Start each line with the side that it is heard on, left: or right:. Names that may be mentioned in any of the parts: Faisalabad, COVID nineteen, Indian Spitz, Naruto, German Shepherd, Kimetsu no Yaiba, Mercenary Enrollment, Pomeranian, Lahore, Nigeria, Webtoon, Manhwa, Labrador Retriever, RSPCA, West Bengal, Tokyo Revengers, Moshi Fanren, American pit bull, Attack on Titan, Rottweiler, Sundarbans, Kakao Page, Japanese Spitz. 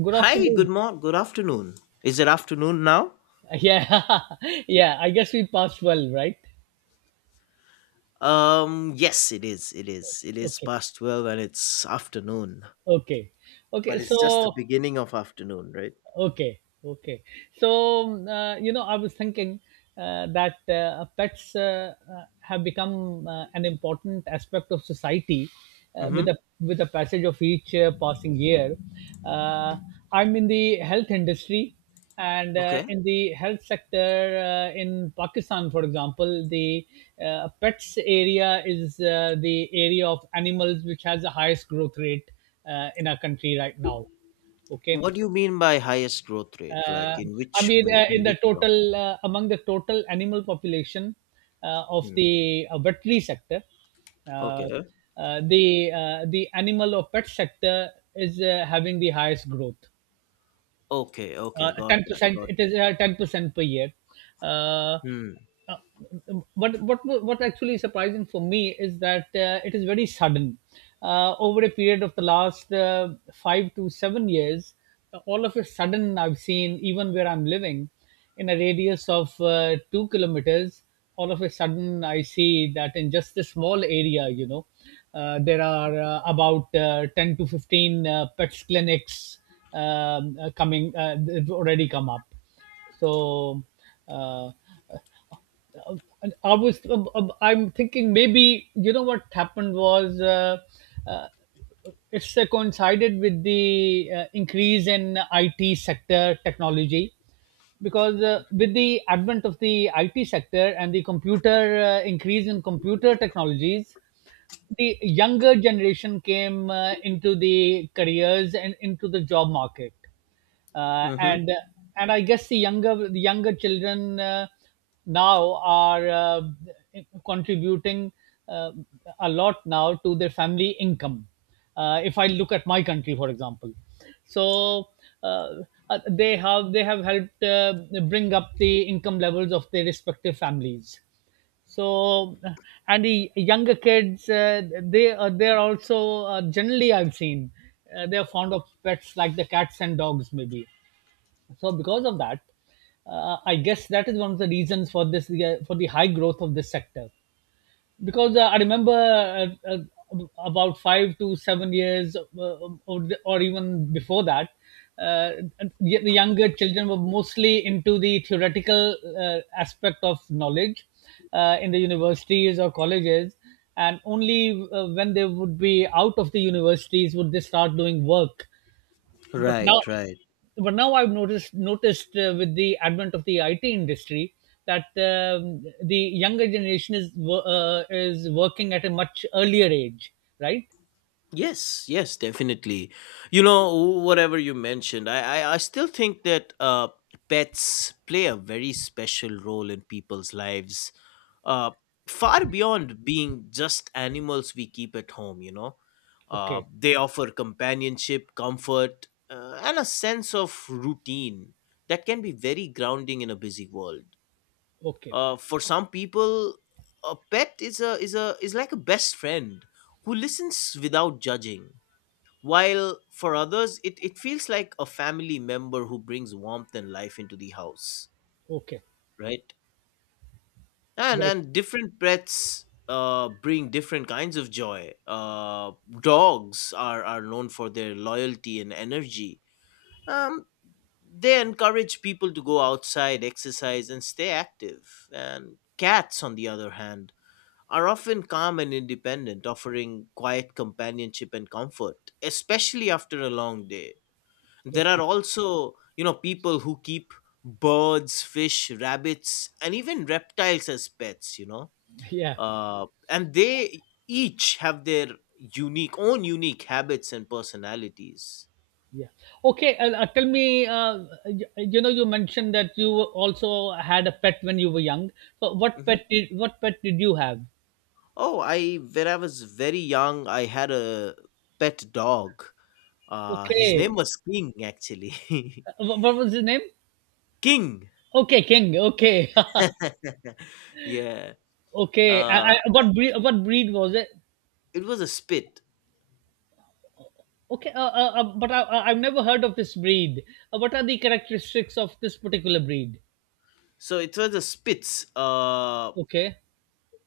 right: Good
left: Hi, good
right: afternoon.
left: morning, good afternoon. Is it afternoon now?
right: Yeah, yeah. I guess we passed well, right?
left: Yes, it is. It is. It is
right: Okay,
left: past 12 and it's afternoon.
right: okay, okay.
left: But it's just the beginning of afternoon, right?
right: Okay, okay. So, you know, I was thinking that pets have become an important aspect of society with
left: Mm-hmm.
right: the passage of each passing year. Uh, I'm in the health industry, and
left: Okay.
right: in the health sector in Pakistan, for example, the pets area is the area of animals which has the highest growth rate in our country right now. Okay.
left: What do you mean by highest growth rate? Like
right: uh,
left: in
right: I
left: which
right: mean,
left: way?
right: in
left: In
right: the
left: which term?
right: total among the total animal population of
left: Hmm.
right: the veterinary sector, uh,
left: Okay.
right: the animal or pet sector is having the highest growth.
left: Okay, okay, got that,
right: 10%
left: got
right: it is 10% per year. uh,
left: that. Hmm.
right: uh, what what what actually is surprising for me is that it is very sudden over a period of the last 5 to 7 years. All of a sudden I've seen even where I'm living in a radius of 2 kilometers, all of a sudden I see that in just a small area, you know, there are about 10 to 15 pets clinics. They've already come up. So, uh, and I was I'm thinking maybe you know what happened was uh, it's coincided with the increase in IT sector technology, because with the advent of the IT sector and the computer increase in computer technologies the younger generation came into the careers and into the job market. uh,
left: Mm-hmm.
right: and and I guess the younger children now are contributing uh, a lot now to their family income if I look at my country, for example. So uh, they have helped bring up the income levels of their respective families. So and the younger kids, they, they're also, generally I've seen, they're fond of pets like the cats and dogs maybe. So because of that, I guess that is one of the reasons for this, for the high growth of this sector, because I remember, about 5 to 7 years, or even before that, uh, the younger children were mostly into the theoretical aspect of knowledge in the universities or colleges. And only when they would be out of the universities would they start doing work, but now
left: Right, right.
right: I've noticed with the advent of the IT industry that the younger generation is is working at a much earlier age, right?
left: Yes, yes, definitely. You know, whatever you mentioned, I still think that pets play a very special role in people's lives, uh, far beyond being just animals we keep at home, you know.
right: Okay.
left: They offer companionship, comfort, and a sense of routine that can be very grounding in a busy world.
right: Okay.
left: For some people, a pet is like a best friend who listens without judging while for others, it feels like a family member who brings warmth and life into the house,
right: Okay.
left: right?
right: Right.
left: And different pets bring different kinds of joy. Dogs are known for their loyalty and energy. Um, they encourage people to go outside, exercise, and stay active. And cats, on the other hand, are often calm and independent, offering quiet companionship and comfort, especially after a long day. There are
right: Okay.
left: also, you know, people who keep birds, fish, rabbits, and even reptiles as pets, you know.
right: Yeah,
left: And they each have their unique own unique habits and personalities.
right: yeah. Okay. Tell me, you, you know you mentioned that you also had a pet when you were young, so what
left: Hmm.
right: pet did you have?
left: Oh, I when I was very young, I had a pet dog. His name
right: Okay.
left: was King actually.
right: What was his name?
left: King.
right: Okay. King. Okay.
left: Yeah.
right: Okay.
left: uh,
right: What breed? What breed was it?
left: it was a spit.
right: Okay, but I've never heard of this breed. What are the characteristics of this particular breed?
left: So it was a Spitz.
right: Okay.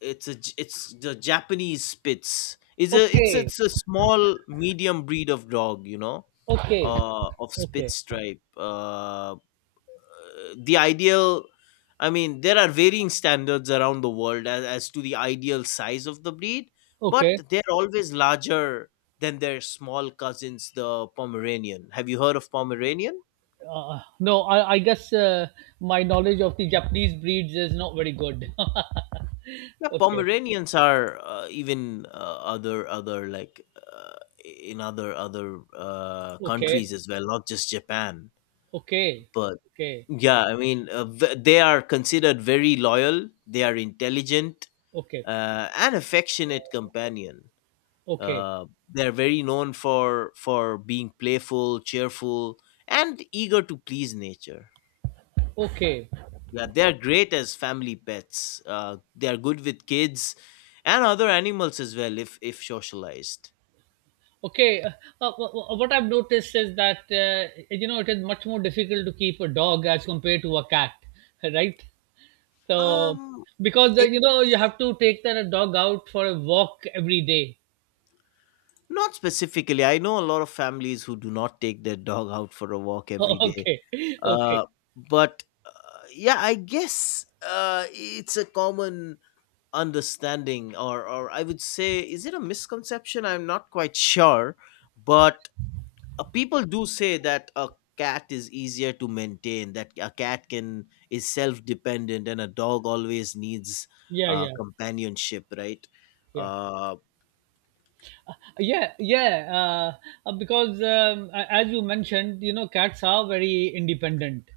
left: It's a it's the Japanese Spitz. It's a it's
right: Okay.
left: it's a small medium breed of dog, you know,
right: Okay.
left: of
right: Okay.
left: Spitz stripe. The ideal, I mean, there are varying standards around the world as to the ideal size of the breed, but
right: Okay.
left: they're always larger than their small cousins, the Pomeranian. Have you heard of Pomeranian?
right: No, I guess my knowledge of the Japanese breeds is not very good.
left: Yeah,
right: Okay.
left: Pomeranians are even other other like in other other
right: Okay.
left: countries as well, not just Japan.
right: Okay.
left: But
right: Okay.
left: yeah, I mean, they are considered very loyal. They are intelligent
right: Okay.
left: and affectionate companion.
right: Okay.
left: Uh, they are very known for being playful, cheerful, and eager to please nature.
right: Okay.
left: Yeah, they're great as family pets. They are good with kids and other animals as well if socialized.
right: Okay, what I've noticed is that you know it is much more difficult to keep a dog as compared to a cat, right? So
left: Um,
right: because
left: eh,
right: you know you have to take that dog out for a walk every day.
left: not specifically. I know a lot of families who do not take their dog out for a walk every day.
right: Okay. Okay,
left: Uh, but yeah, I guess it's a common understanding, or I would say, is it a misconception? I'm not quite sure, but people do say that a cat is easier to maintain, that a cat can is self-dependent and a dog always needs
right: yeah, yeah,
left: companionship, right?
right: yeah.
left: uh,
right: Yeah, yeah. Because as you mentioned you know cats are very independent,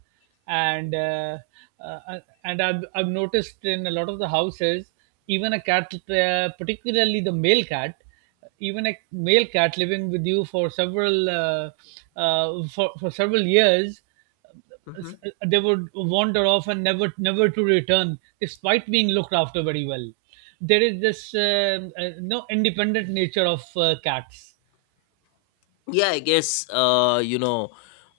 right: and uh, and I've noticed in a lot of the houses even a cat, particularly the male cat, even a male cat living with you for several, for several years,
left: Mhm.
right: they would wander off and never to return despite being looked after very well. There is this, no independent nature of cats.
left: Yeah, I guess, you know,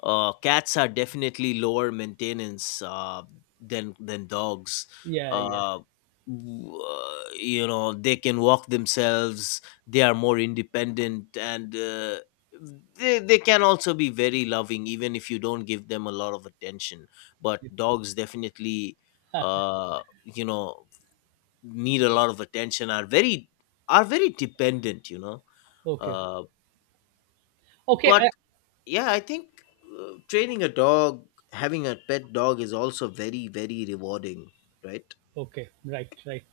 left: cats are definitely lower maintenance than dogs.
right: Yeah, yeah.
left: uh you know, they can walk themselves. They are more independent and they can also be very loving even if you don't give them a lot of attention. But dogs definitely, you know, need a lot of attention, are very, are very dependent, you know.
right: Okay.
left: uh
right: Okay.
left: but yeah, I think training a dog, having a pet dog is also very very rewarding, right?
right: Okay. Right, right.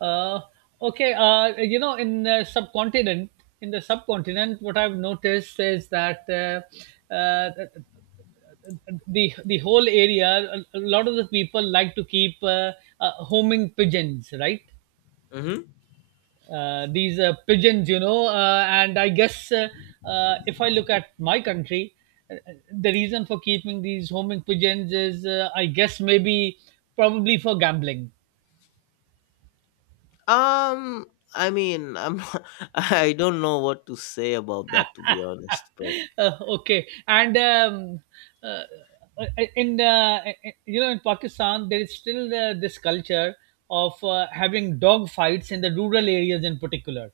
right: uh, okay, you know in the subcontinent, what I've noticed is that, uh, the whole area, a lot of the people like to keep homing pigeons, right?
left: Mm-hmm.
right: These pigeons, you know. And I guess, if I look at my country, the reason for keeping these homing pigeons is, I guess, maybe probably for gambling.
left: um I mean, I'm I don't know what to say about that, to be honest, but.
right: uh, okay, and uh, uh, in you know in Pakistan there is still this culture of having dog fights in the rural areas in particular.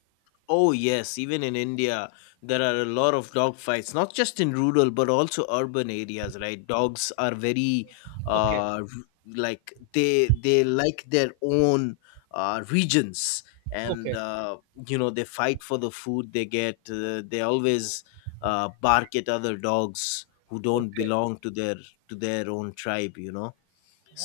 left: Oh, yes, even in India, there are a lot of dog fights, not just in rural but also urban areas, right? Dogs are very
right: Okay.
left: uh r- like they like their own regions, and
right: Okay.
left: you know, they fight for the food they get. They always bark at other dogs who don't
right: Okay.
left: belong to their, to their own tribe, you know.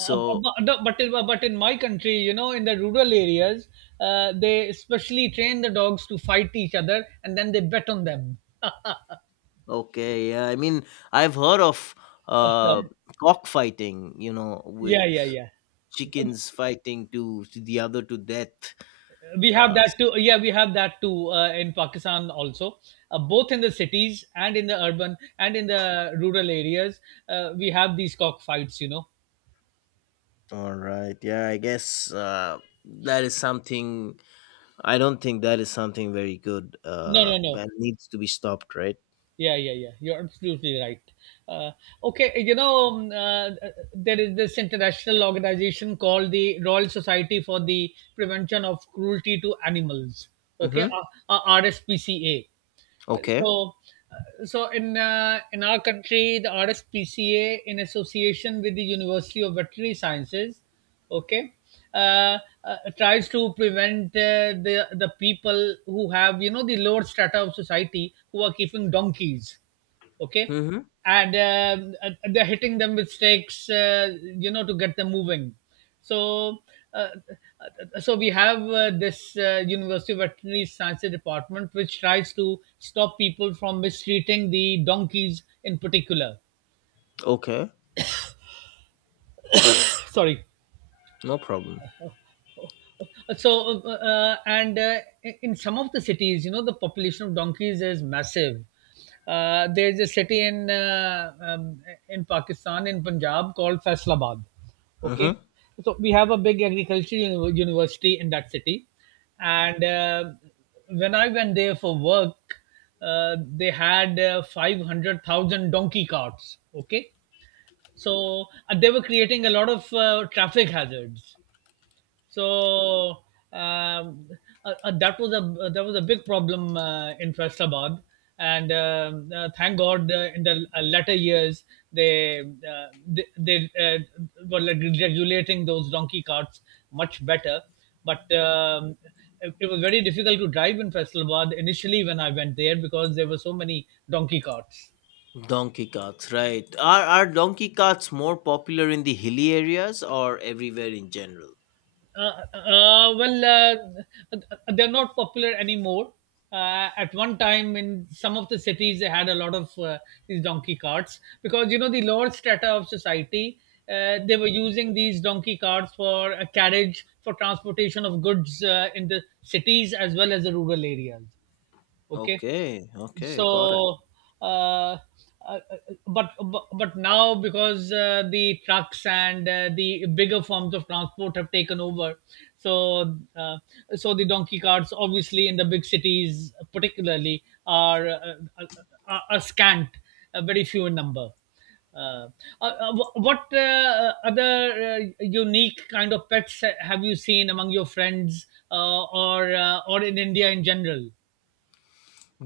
right: Uh, bu- bu- but in, but in my country, you know, in the rural areas, they specially train the dogs to fight each other, and then they bet on them.
left: okay, yeah, I mean, I've heard of uh cockfighting, you know, with
right: Yeah, yeah, yeah.
left: chickens fighting to the other to death.
right: We have
left: Uh,
right: that too. Yeah, we have that too, in Pakistan also. Both in the cities and in the urban and in the rural areas, we have these cockfights. You know.
left: all right, yeah, I guess that is something. I don't think that is something very good.
right: No, no, no.
left: That needs to be stopped, right?
right: Yeah, yeah, yeah. You're absolutely right. Uh, okay, you know, there is this international organization called the Royal Society for the Prevention of Cruelty to Animals. Okay,
left: Mm-hmm.
right: RSPCA.
left: Okay.
right: So in in our country, the RSPCA, in association with the University of Veterinary Sciences, okay, uh, tries to prevent, the people who have, you know, the lower strata of society, who are keeping donkeys, okay,
left: Mm-hmm.
right: and they're hitting them with stakes, you know, to get them moving. So uh, so we have this university veterinary sciences department which tries to stop people from mistreating the donkeys in particular
left: Okay.
right: sorry
left: No problem.
right: so and in some of the cities, you know, the population of donkeys is massive. There's a city in, in Pakistan, in Punjab, called Faisalabad. Okay.
left: Mm-hmm.
right: So we have a big agricultural university in that city, and when I went there for work uh, they had 500,000 donkey carts. Okay. So they were creating a lot of, traffic hazards. So um, that was a, big problem in Faisalabad, and thank God in the latter years they, were like regulating those donkey carts much better. But it, was very difficult to drive in Faisalabad initially when I went there because there were so many donkey carts.
left: Donkey carts, right? Are donkey carts more popular in the hilly areas or everywhere in general?
right: Well, uh, they're not popular anymore. At one time, in some of the cities, they had a lot of, these donkey carts, because you know the lower strata of society. They were using these donkey carts for a carriage for transportation of goods, in the cities as well as the rural areas. Okay.
left: Okay. Okay. Got it.
right: So uh, uh, uh, but now because the trucks and the bigger forms of transport have taken over. So the donkey carts obviously in the big cities particularly are, are scant, very few in number. uh, what other unique kind of pets have you seen among your friends, or in India in general?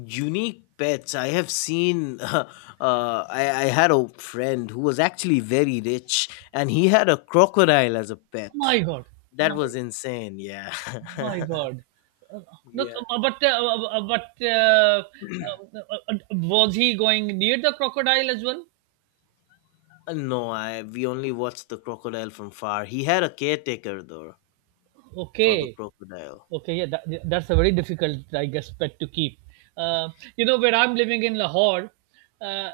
left: Unique pets I have seen. I had a friend who was actually very rich and he had a crocodile as a pet.
right: My God.
left: That
right: my
left: was insane, yeah.
right: My God. Uh, But
left: Yeah.
right: but uh, was he going near the crocodile as well?
left: No, I we only watched the crocodile from far. He had a caretaker though, for the
right: Okay.
left: crocodile.
right: Okay, yeah, yeah, that's a very difficult, I guess, pet to keep. Uh, you know, where I'm living in Lahore, uh,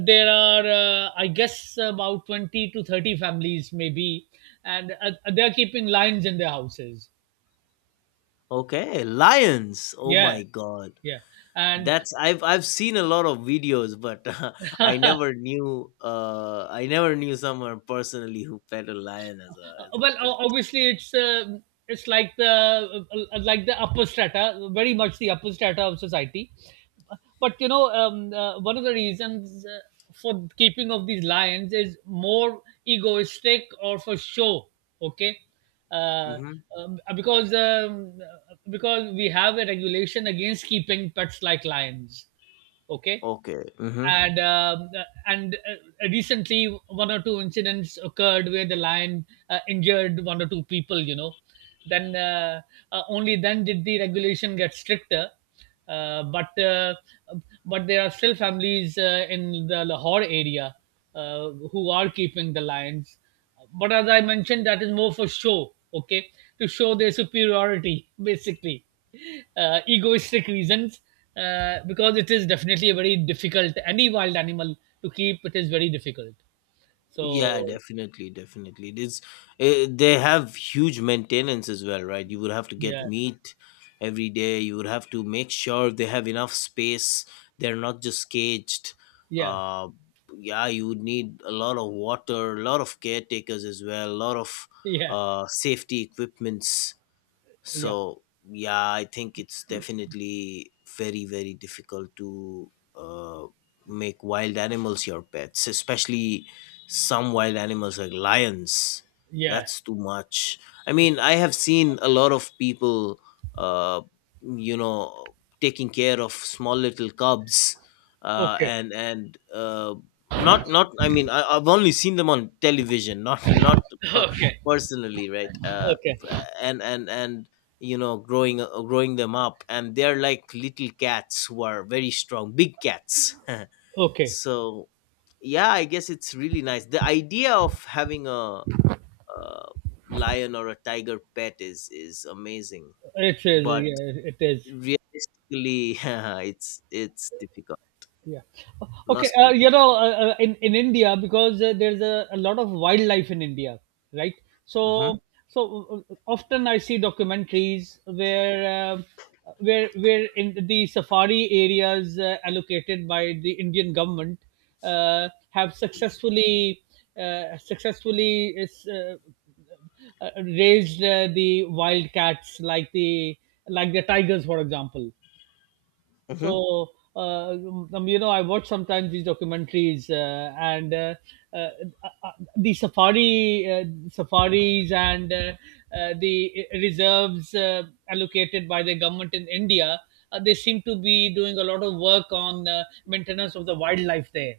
right: there are, I guess, about 20 to 30 families, maybe, and they're keeping lions in their houses.
left: Okay, lions, oh
right: Yeah,
left: my god.
right: yeah, and
left: That's I've seen a lot of videos, but I never knew, I never knew someone personally who pet a lion as a, as a
right: Well,
left: pet.
right: obviously, it's, it's like the, like the upper strata, very much the upper strata of society. But you know, one of the reasons, for keeping of these lions is more egoistic or for show. Okay. uh,
left: Mm-hmm.
right: um, uh, because um, uh, because we have a regulation against keeping pets like lions. Okay.
left: Okay. Mm-hmm.
right: And recently one or two incidents occurred where the lion injured one or two people, you know. Then, only then did the regulation get stricter, uh, but uh, but there are still families in the Lahore area, who are keeping the lions. But as I mentioned, that is more for show, okay? To show their superiority, basically. Egoistic reasons, because it is definitely a very difficult, any wild animal to keep, it is very difficult.
left: Yeah,
right: So.
left: definitely, definitely. This, they have huge maintenance as well, right? You would have to get
right: Yeah,
left: meat every day. You would have to make sure they have enough space. They're not just caged.
right: yeah,
left: Uh, yeah, you would need a lot of water, a lot of caretakers as well, a lot of
right: yeah,
left: safety equipments.
right: yeah,
left: So yeah, I think it's definitely very very difficult to uh, make wild animals your pets, especially some wild animals like lions.
right: yeah.
left: That's too much. I mean, I have seen a lot of people, uh, you know, taking care of small little cubs,
right: Okay.
left: and not not, I mean, I, I've only seen them on television, not not
right: Okay.
left: personally, right? uh,
right: Okay.
left: and and and you know, growing, growing them up, and they're like little cats who are very strong big cats.
right: Okay.
left: So yeah, I guess it's really nice. The idea of having a lion or a tiger pet is amazing,
right: It is,
left: but
right: yeah, it is.
left: realistically it's difficult.
right: Yeah. Okay.
left: Must
right: Uh,
left: be
right: you know, uh, uh, in in India, because there's a lot of wildlife in India, right? So
left: difficult.
right: so often I see documentaries where in the safari areas allocated by the Indian government have successfully uh, successfully is, uh, raised the wild cats like the tigers, for example.
left: Hmm. Hmm.
right: so, I watch sometimes these documentaries, and uh, uh, the safaris and the reserves allocated by the government in India. They seem to be doing a lot of work on maintenance of the wildlife there.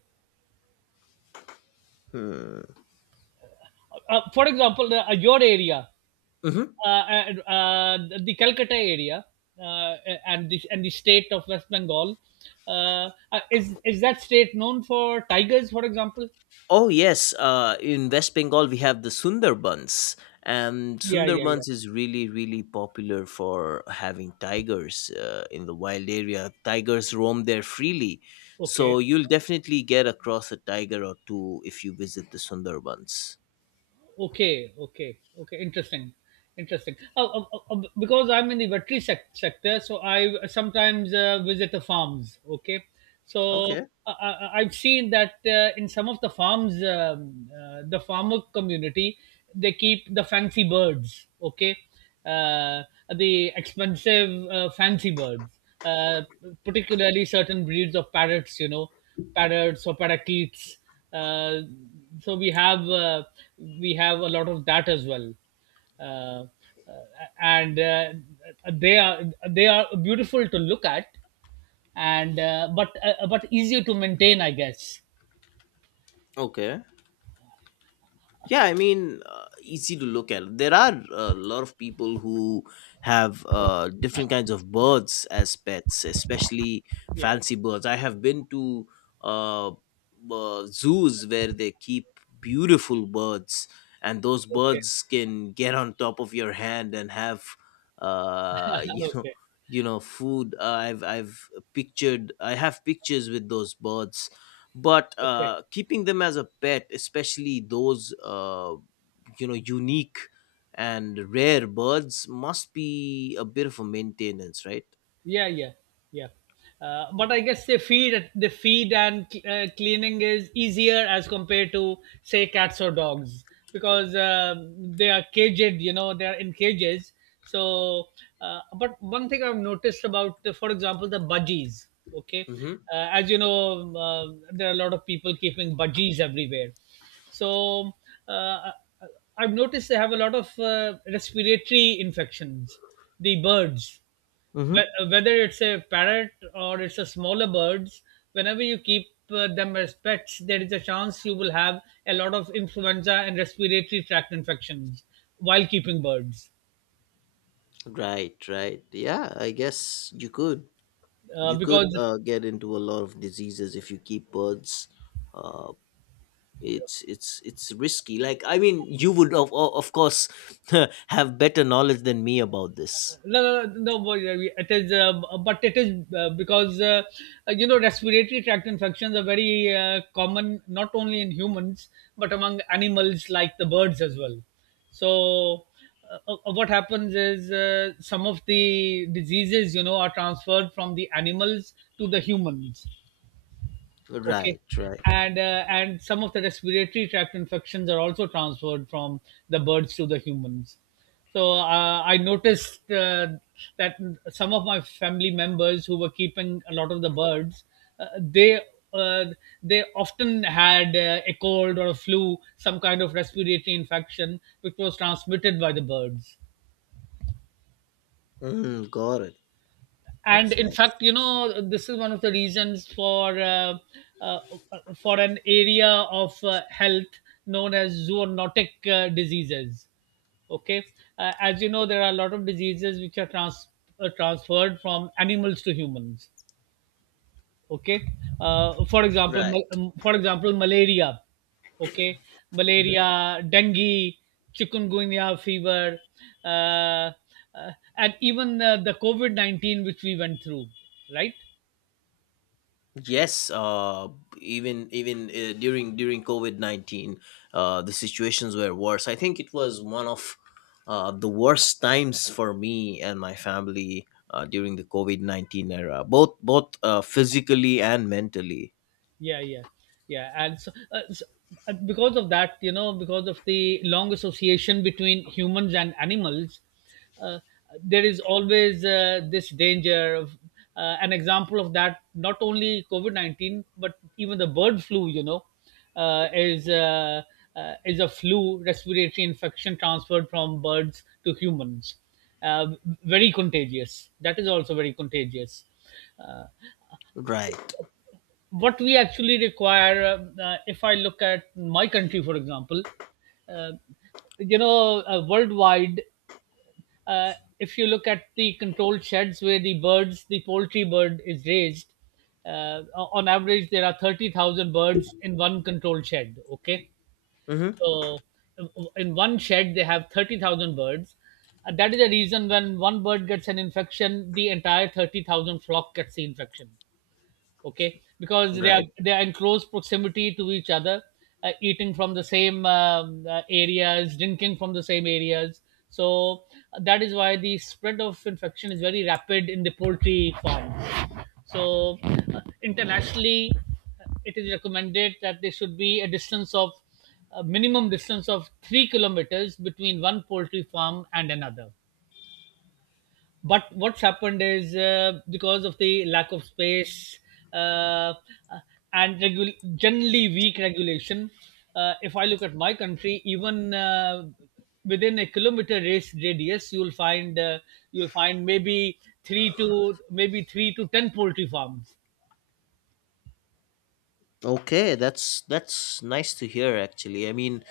left: Hmm.
right: For example, your area,
left: Hmm.
right: and the Calcutta area, uh, and the state of West Bengal. Is that state known for tigers, for example?
left: Oh yes, in West Bengal we have the Sundarbans, and
right: Yeah, yeah, yeah.
left: Sundarbans is really really popular for having tigers in the wild area. Tigers roam there freely,
right: Okay.
left: so you'll definitely get across a tiger or two if you visit the Sundarbans.
right: Okay, okay, okay. Interesting, interesting. Because I'm in the veterinary sector, so I sometimes visit the farms. Okay, so
left: Okay.
right: uh, uh, I've seen that in some of the farms, the farmer community, they keep the fancy birds. Okay, uh, the expensive fancy birds, uh, particularly certain breeds of parrots. You know, parrots or parakeets, uh, so we have a lot of that as well, uh, uh, and they are they are beautiful to look at, and but easier to maintain, I guess.
left: Okay. Yeah, I mean, easy to look at. There are a lot of people who have different kinds of birds as pets, especially
right: Yeah.
left: fancy birds. I have been to uh, zoos where they keep beautiful birds, and those
right: Okay.
left: birds can get on top of your hand and have you know,
right: Okay,
left: you know, food. I have pictures with those birds. But
right: okay.
left: keeping them as a pet, especially those you know, unique and rare birds, must be a bit of a maintenance, right?
right: Yeah, yeah, yeah. But I guess they feed the feed, and cleaning is easier as compared to, say, cats or dogs, because they are caged, they are in cages. So, but one thing I've noticed about, for example, the budgies. Okay,
left: Mm-hmm.
right: as you know, there are a lot of people keeping budgies everywhere. So, uh, I've noticed they have a lot of respiratory infections, the birds.
left: Mm-hmm.
right: Whether it's a parrot or it's a smaller birds, whenever you keep them as pets, there is a chance you will have a lot of influenza and respiratory tract infections while keeping birds,
left: Right, right. Yeah, I guess you could. You could
right: because
left: get into a lot of diseases if you keep birds. Uh, it's risky. Like I mean, you would of course have better knowledge than me about this.
right: no, no, no, no, it is, but it is, because respiratory tract infections are very common, not only in humans but among animals like the birds as well. So, what happens is, some of the diseases, are transferred from the animals to the humans. Okay,
left: Right, right.
right: and some of the respiratory tract infections are also transferred from the birds to the humans. So I noticed that some of my family members who were keeping a lot of the birds, uh, they uh, they often had a cold or a flu, some kind of respiratory infection, which was transmitted by the birds.
left: Mm, got it.
right: And
left: That's
right: in
left: nice.
right: fact, this is one of the reasons for, uh, for an area of health known as zoonotic diseases. Okay, as you know, there are a lot of diseases which are transferred from animals to humans. Okay,
left: Right.
right: for example, malaria. Okay,
left: Mhm.
right: malaria, dengue, chikungunya fever, uh, and even the covid-19, which we went through, right?
left: Yes, even during COVID 19, the situations were worse. I think it was one of the worst times for me and my family during the COVID 19 era, both physically and mentally.
right: Yeah, yeah, yeah. And so, because of that, because of the long association between humans and animals, uh, there is always this danger of, an example of that, not only covid-19 but even the bird flu. You know uh, is uh, is a flu, respiratory infection, transferred from birds to humans, uh, very contagious. That is also very contagious. Uh,
left: Right.
right: what we actually require, if I look at my country, for example, uh, worldwide, uh, if you look at the controlled sheds where the poultry bird is raised, uh, on average, there are 30,000 birds in one controlled shed. Okay,
left: Mm-hmm.
right: so in one shed they have 30,000 birds. That is the reason, when one bird gets an infection, the entire 30,000 flock gets the infection. Okay, because they are
left: Right.
right: they are in close proximity to each other, eating from the same, areas, drinking from the same areas. So, that is why the spread of infection is very rapid in the poultry farms. So, internationally, it is recommended that there should be a distance of, a minimum distance of 3 kilometers between one poultry farm and another. But what's happened is, because of the lack of space, uh, uh, and generally weak regulation, if I look at my country, even within a kilometer race radius, you'll find, you'll find maybe 3 to 10 poultry farms.
left: Okay, that's nice to hear. Actually, I mean,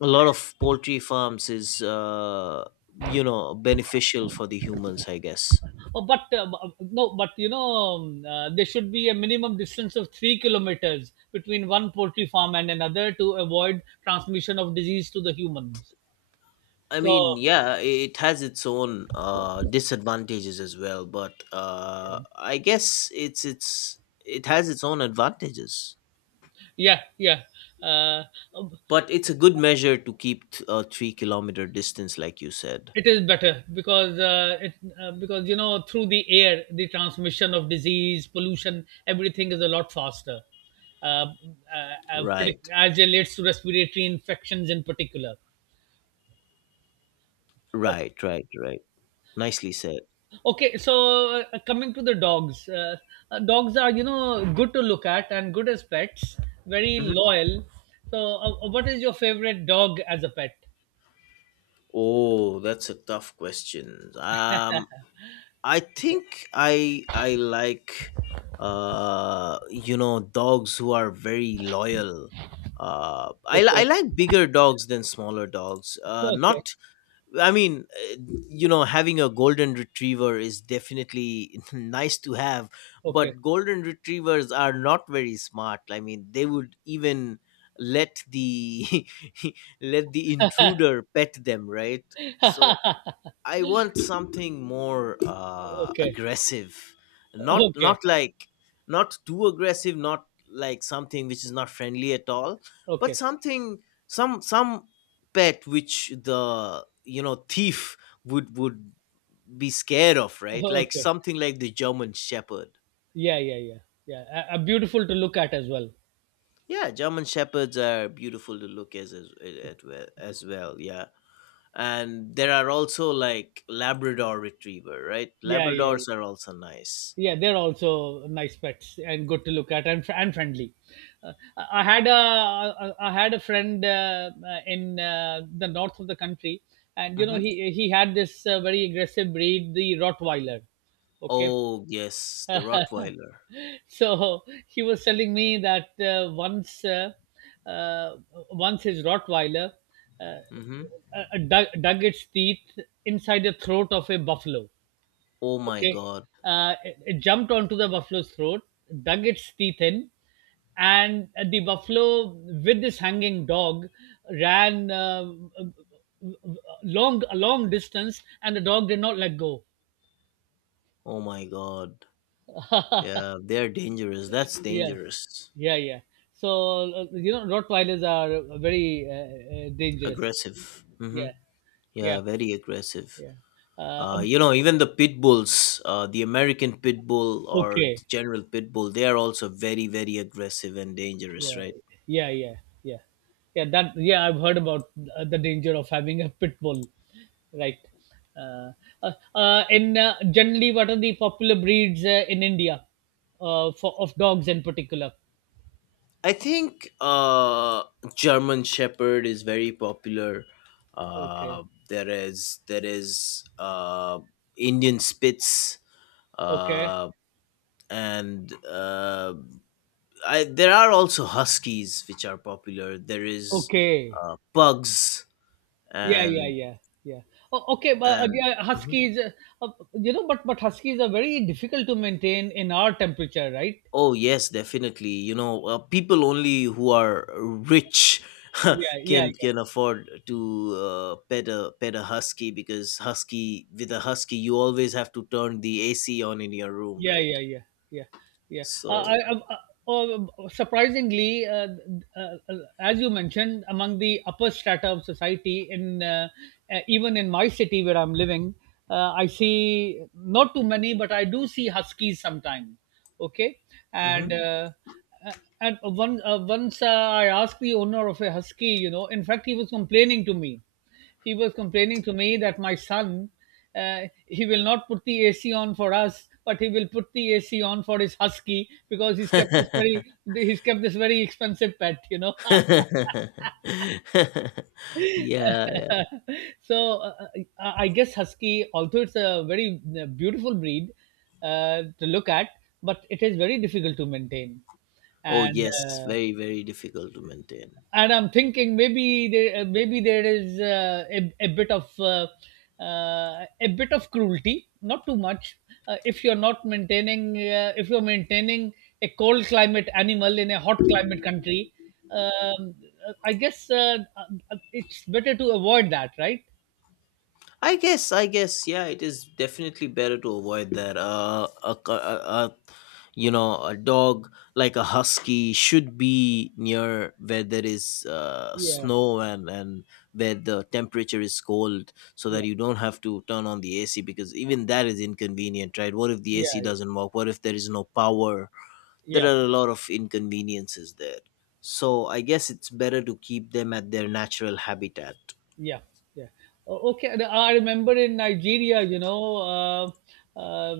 left: a lot of poultry farms is, you know, beneficial for the humans, I guess.
right: Oh, but no, but there should be a minimum distance of 3 kilometers between one poultry farm and another, to avoid transmission of disease to the humans.
left: I
right: So,
left: mean, yeah, it has its own disadvantages as well, but
right: yeah,
left: I guess it's it has its own advantages.
right: yeah. Yeah. uh, um,
left: But it's a good measure to keep a 3 kilometer distance, like you said.
right: it is better, because it because, through the air, the transmission of disease, pollution, everything is a lot faster, uh,
left: Right,
right: as it relates to respiratory infections in particular. Oh.
left: right, right, right. Nicely said.
right: Okay, so coming to the dogs, dogs are, good to look at and good as pets, very
left: Mhm.
right: loyal. So, what is your favorite dog as a pet?
left: Oh, that's a tough question. I think I like you know, dogs who are very loyal. I
right: Okay.
left: like bigger dogs than smaller dogs.
right: Okay. Okay.
left: Not, I mean, you know, having a golden retriever is definitely nice to have,
right: Okay.
left: but golden retrievers are not very smart. I mean, they would even let the let the intruder pet them, right? So I want something more
right: Okay.
left: aggressive, not
right: Okay,
left: not like, not too aggressive, not like something which is not friendly at all, but
right: okay,
left: something, some pet which the, you know, thief would be scared of, right? Like
right: okay.
left: something like the German Shepherd.
right: Yeah, yeah, yeah, yeah. Beautiful to look at as well.
left: Yeah, German Shepherds are beautiful to look as,
right: Yeah,
left: at well, as well. Yeah, and there are also like Labrador Retriever, right?
right: yeah, yeah. Yeah.
left: Labradors are also nice.
right: Yeah, they're also nice pets and good to look at, and friendly. Uh, I I had a I had a friend, in the north of the country, and
left: Mhm.
right: he had this very aggressive breed, the Rottweiler. Okay.
left: Oh yes, the Rottweiler.
right: So he was telling me that, uh, once, his Rottweiler, uh,
left: Mm-hmm.
right: dug its teeth inside the throat of a buffalo.
left: Oh my
right: Okay,
left: god.
right: it jumped onto the buffalo's throat, dug its teeth in, and the buffalo, with this hanging dog, ran, long a long distance, and the dog did not let go.
left: Oh my god. Yeah, they're dangerous. That's
right: Yeah,
left: dangerous.
right: yeah, yeah. So, Rottweilers are very, dangerous.
left: Aggressive. Mm-hmm.
right: Yeah, yeah,
left: Yeah, very aggressive.
right: yeah. Uh, um,
left: You know, even the pit bulls, the American pit bull or
right: okay.
left: the general pit bull, they are also very, very aggressive and dangerous,
right: Yeah,
left: right?
right: yeah, yeah, yeah, yeah, that yeah, I've heard about the danger of having a pit bull, right? uh, in Generally, what are the popular breeds in India, for of dogs in particular?
left: I think German Shepherd is very popular.
right: Okay,
left: Uh, there is Indian Spitz,
right: okay,
left: uh, and there are also huskies which are popular. There is
right: okay.
left: pugs
right: Yeah, yeah,
left: and
right: yeah, yeah. Oh, okay, but
left: and
right: yeah,
left: Mhm.
right: huskies, but huskies are very difficult to maintain in our temperature, right?
left: Oh yes, definitely. You know, people only who are rich
right: Yeah, yeah,
left: can
right: yeah.
left: afford to pet a husky, because husky, with a husky you always have to turn the AC on in your room,
right: Yeah,
left: right?
right: yeah, yeah, yeah, yeah.
left: So.
right: Uh, Surprisingly, as you mentioned, among the upper strata of society, in even in my city where I'm living, I see not too many, but I do see huskies sometimes. Okay, and
left: Mhm.
right: uh, uh, and one once, I asked the owner of a husky. You know, in fact, he was complaining to me that my son, he will not put the AC on for us, but he will put the AC on for his husky, because he's kept this very expensive pet, you know.
left: Yeah, yeah.
right: So, I guess husky, although it's a very beautiful breed to look at, but it is very difficult to maintain,
left: Oh
right: and
left: yes,
right: uh,
left: very very difficult to maintain.
right: and I'm thinking, maybe there is a bit of cruelty, not too much. If you're maintaining a cold climate animal in a hot climate country, um, I guess, it's better to avoid that, right?
left: I guess, I guess, yeah, it is definitely better to avoid that. A, c- a You know, a dog like a husky should be near where there is
right: Yeah,
left: snow and where the temperature is cold, so that
right: yeah,
left: you don't have to turn on the AC, because even that is inconvenient, right? What if the
right: yeah,
left: AC
right: yeah,
left: doesn't work? What if there is no power? There
right: yeah.
left: are a lot of inconveniences there. So I guess it's better to keep them at their natural habitat.
right: Yeah, yeah. Okay, and I remember, in Nigeria, you know, uh, uh,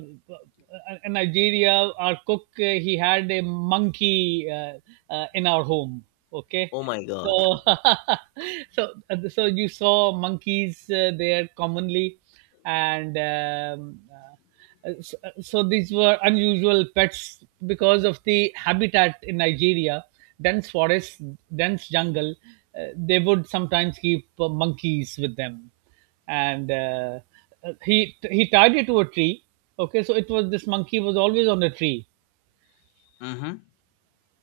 right: in Nigeria, our cook, he had a monkey, in our home. Okay,
left: Oh my god.
right: so so so you saw monkeys there commonly, and uh, so, these were unusual pets because of the habitat in Nigeria, dense forests, dense jungle. They would sometimes keep monkeys with them, and he tied it to a tree. Okay, so it was this monkey was always on a tree,
left: Mm-hmm.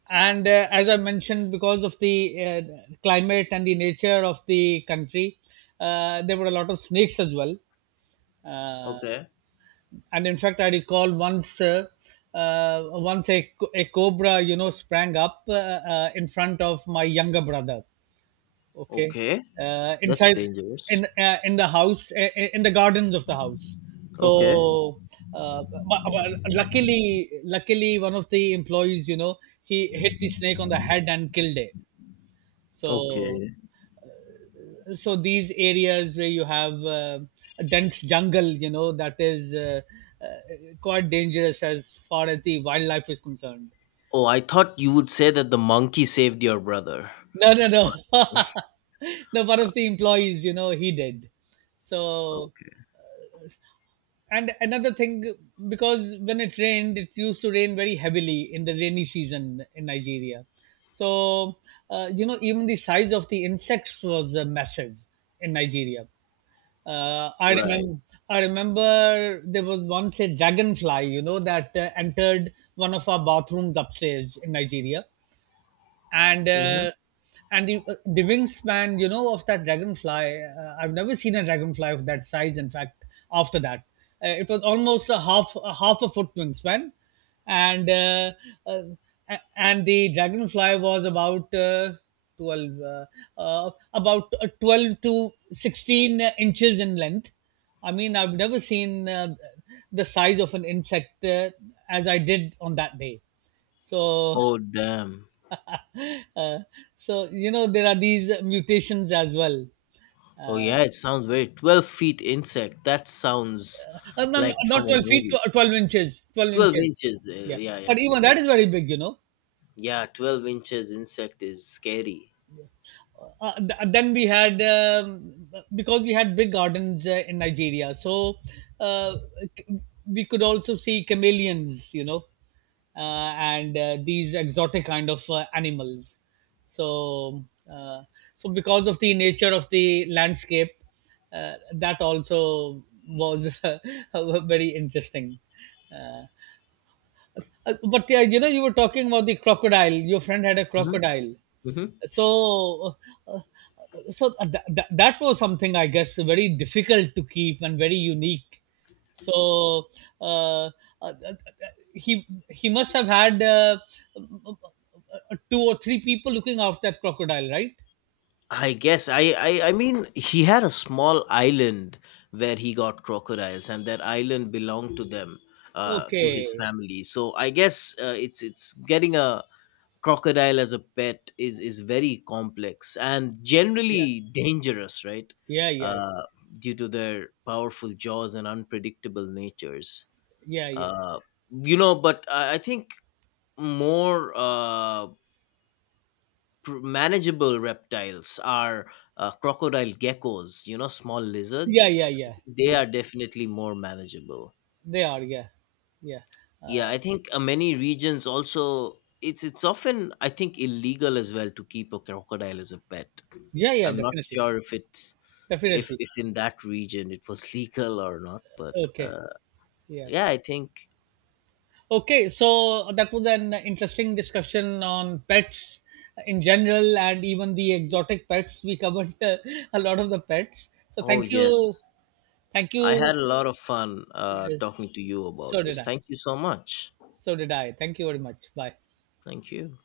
right: and as I mentioned, because of the climate and the nature of the country, there were a lot of snakes as well. Uh,
left: Okay.
right: and in fact, I recall once, uh, once, a cobra, you know, sprang up, in front of my younger brother. Okay,
left: Okay. That's
right: inside
left: dangerous.
right: in the house, in the gardens of the house.
left: Okay.
right: So, but, luckily one of the employees, you know, he hit the snake on the head and killed it. So
left: Okay.
right: so, these areas where you have a dense jungle, you know, that is uh, quite dangerous as far as the wildlife is concerned.
left: Oh, I thought you would say that the monkey saved your brother.
right: No, no, no. No, one of the employees, you know, he did. So,
left: Okay.
right: and another thing, because when it rained, it used to rain very heavily in the rainy season in Nigeria. So, even the size of the insects was massive in Nigeria. I
left: Right.
right: remember, I remember there was once a dragonfly, you know, that entered one of our bathrooms upstairs in Nigeria, and
left: Hmm.
right: uh, and the wingspan, you know, of that dragonfly, I've never seen a dragonfly of that size, in fact. After that, it was almost a half, a foot wingspan, and uh, uh, and the dragonfly was about, 12 to 16 inches in length. I mean, I've never seen the size of an insect, as I did on that day. So,
left: Oh, damn.
right: Uh, so, there are these mutations as well.
left: Oh, yeah, it sounds very. 12 feet insect. That sounds
right: No, no,
left: like from
right: not
left: a
right: 12 feet,
left: movie.
right: 12 inches, twelve
left: 12
right: inches.
left: inches.
right: Yeah,
left: Yeah, yeah.
right: but
left: I
right: even
left: mean,
right: that is very big, you know.
left: yeah, 12 inches insect is scary.
right: Then we had, because we had big gardens in Nigeria, so uh, c- we could also see chameleons, you know, uh, and these exotic kind of animals. So, uh, because of the nature of the landscape, that also was very interesting. Uh, but yeah, you know, you were talking about the crocodile. Your friend had a crocodile.
left: Mm-hmm.
right: So, uh, that was something, I guess, very difficult to keep and very unique. So, uh, uh, he must have had, two or three people looking after that crocodile, right?
left: I guess, I mean he had a small island where he got crocodiles, and that island belonged to them, to his
right: Okay.
left: family. So I guess it's getting a crocodile as a pet is very complex and
right: Yeah,
left: generally dangerous, right?
right: yeah, yeah,
left: Uh, due to their powerful jaws and unpredictable natures,
right: yeah, yeah,
left: uh, you know. But I think more. Manageable reptiles are, crocodile geckos, you know, small
right: yeah,
left: lizards,
right: yeah, yeah,
left: they
right: yeah.
left: are definitely more manageable.
right: They are. Yeah, yeah.
left: Yeah,
right: uh,
left: I think many regions also, it's often, I think, illegal as well to keep a crocodile as a pet.
right: yeah, yeah,
left: I'm not
right: definitely.
left: sure if it's,
right: Definitely.
left: if in that region it was legal or not, but
right: Okay. Yeah.
left: yeah, I think.
right: Okay, so that was an interesting discussion on pets in general, and even the exotic pets. We covered a lot of the pets. So,
left: Oh
right: thank
left: yes,
right: you. Thank
left: I
right: you.
left: had a lot of fun
right: Yes.
left: talking to you about
right: So did
left: this.
right: I.
left: Thank you so much.
right: So did I. Thank you very much. Bye.
left: Thank you.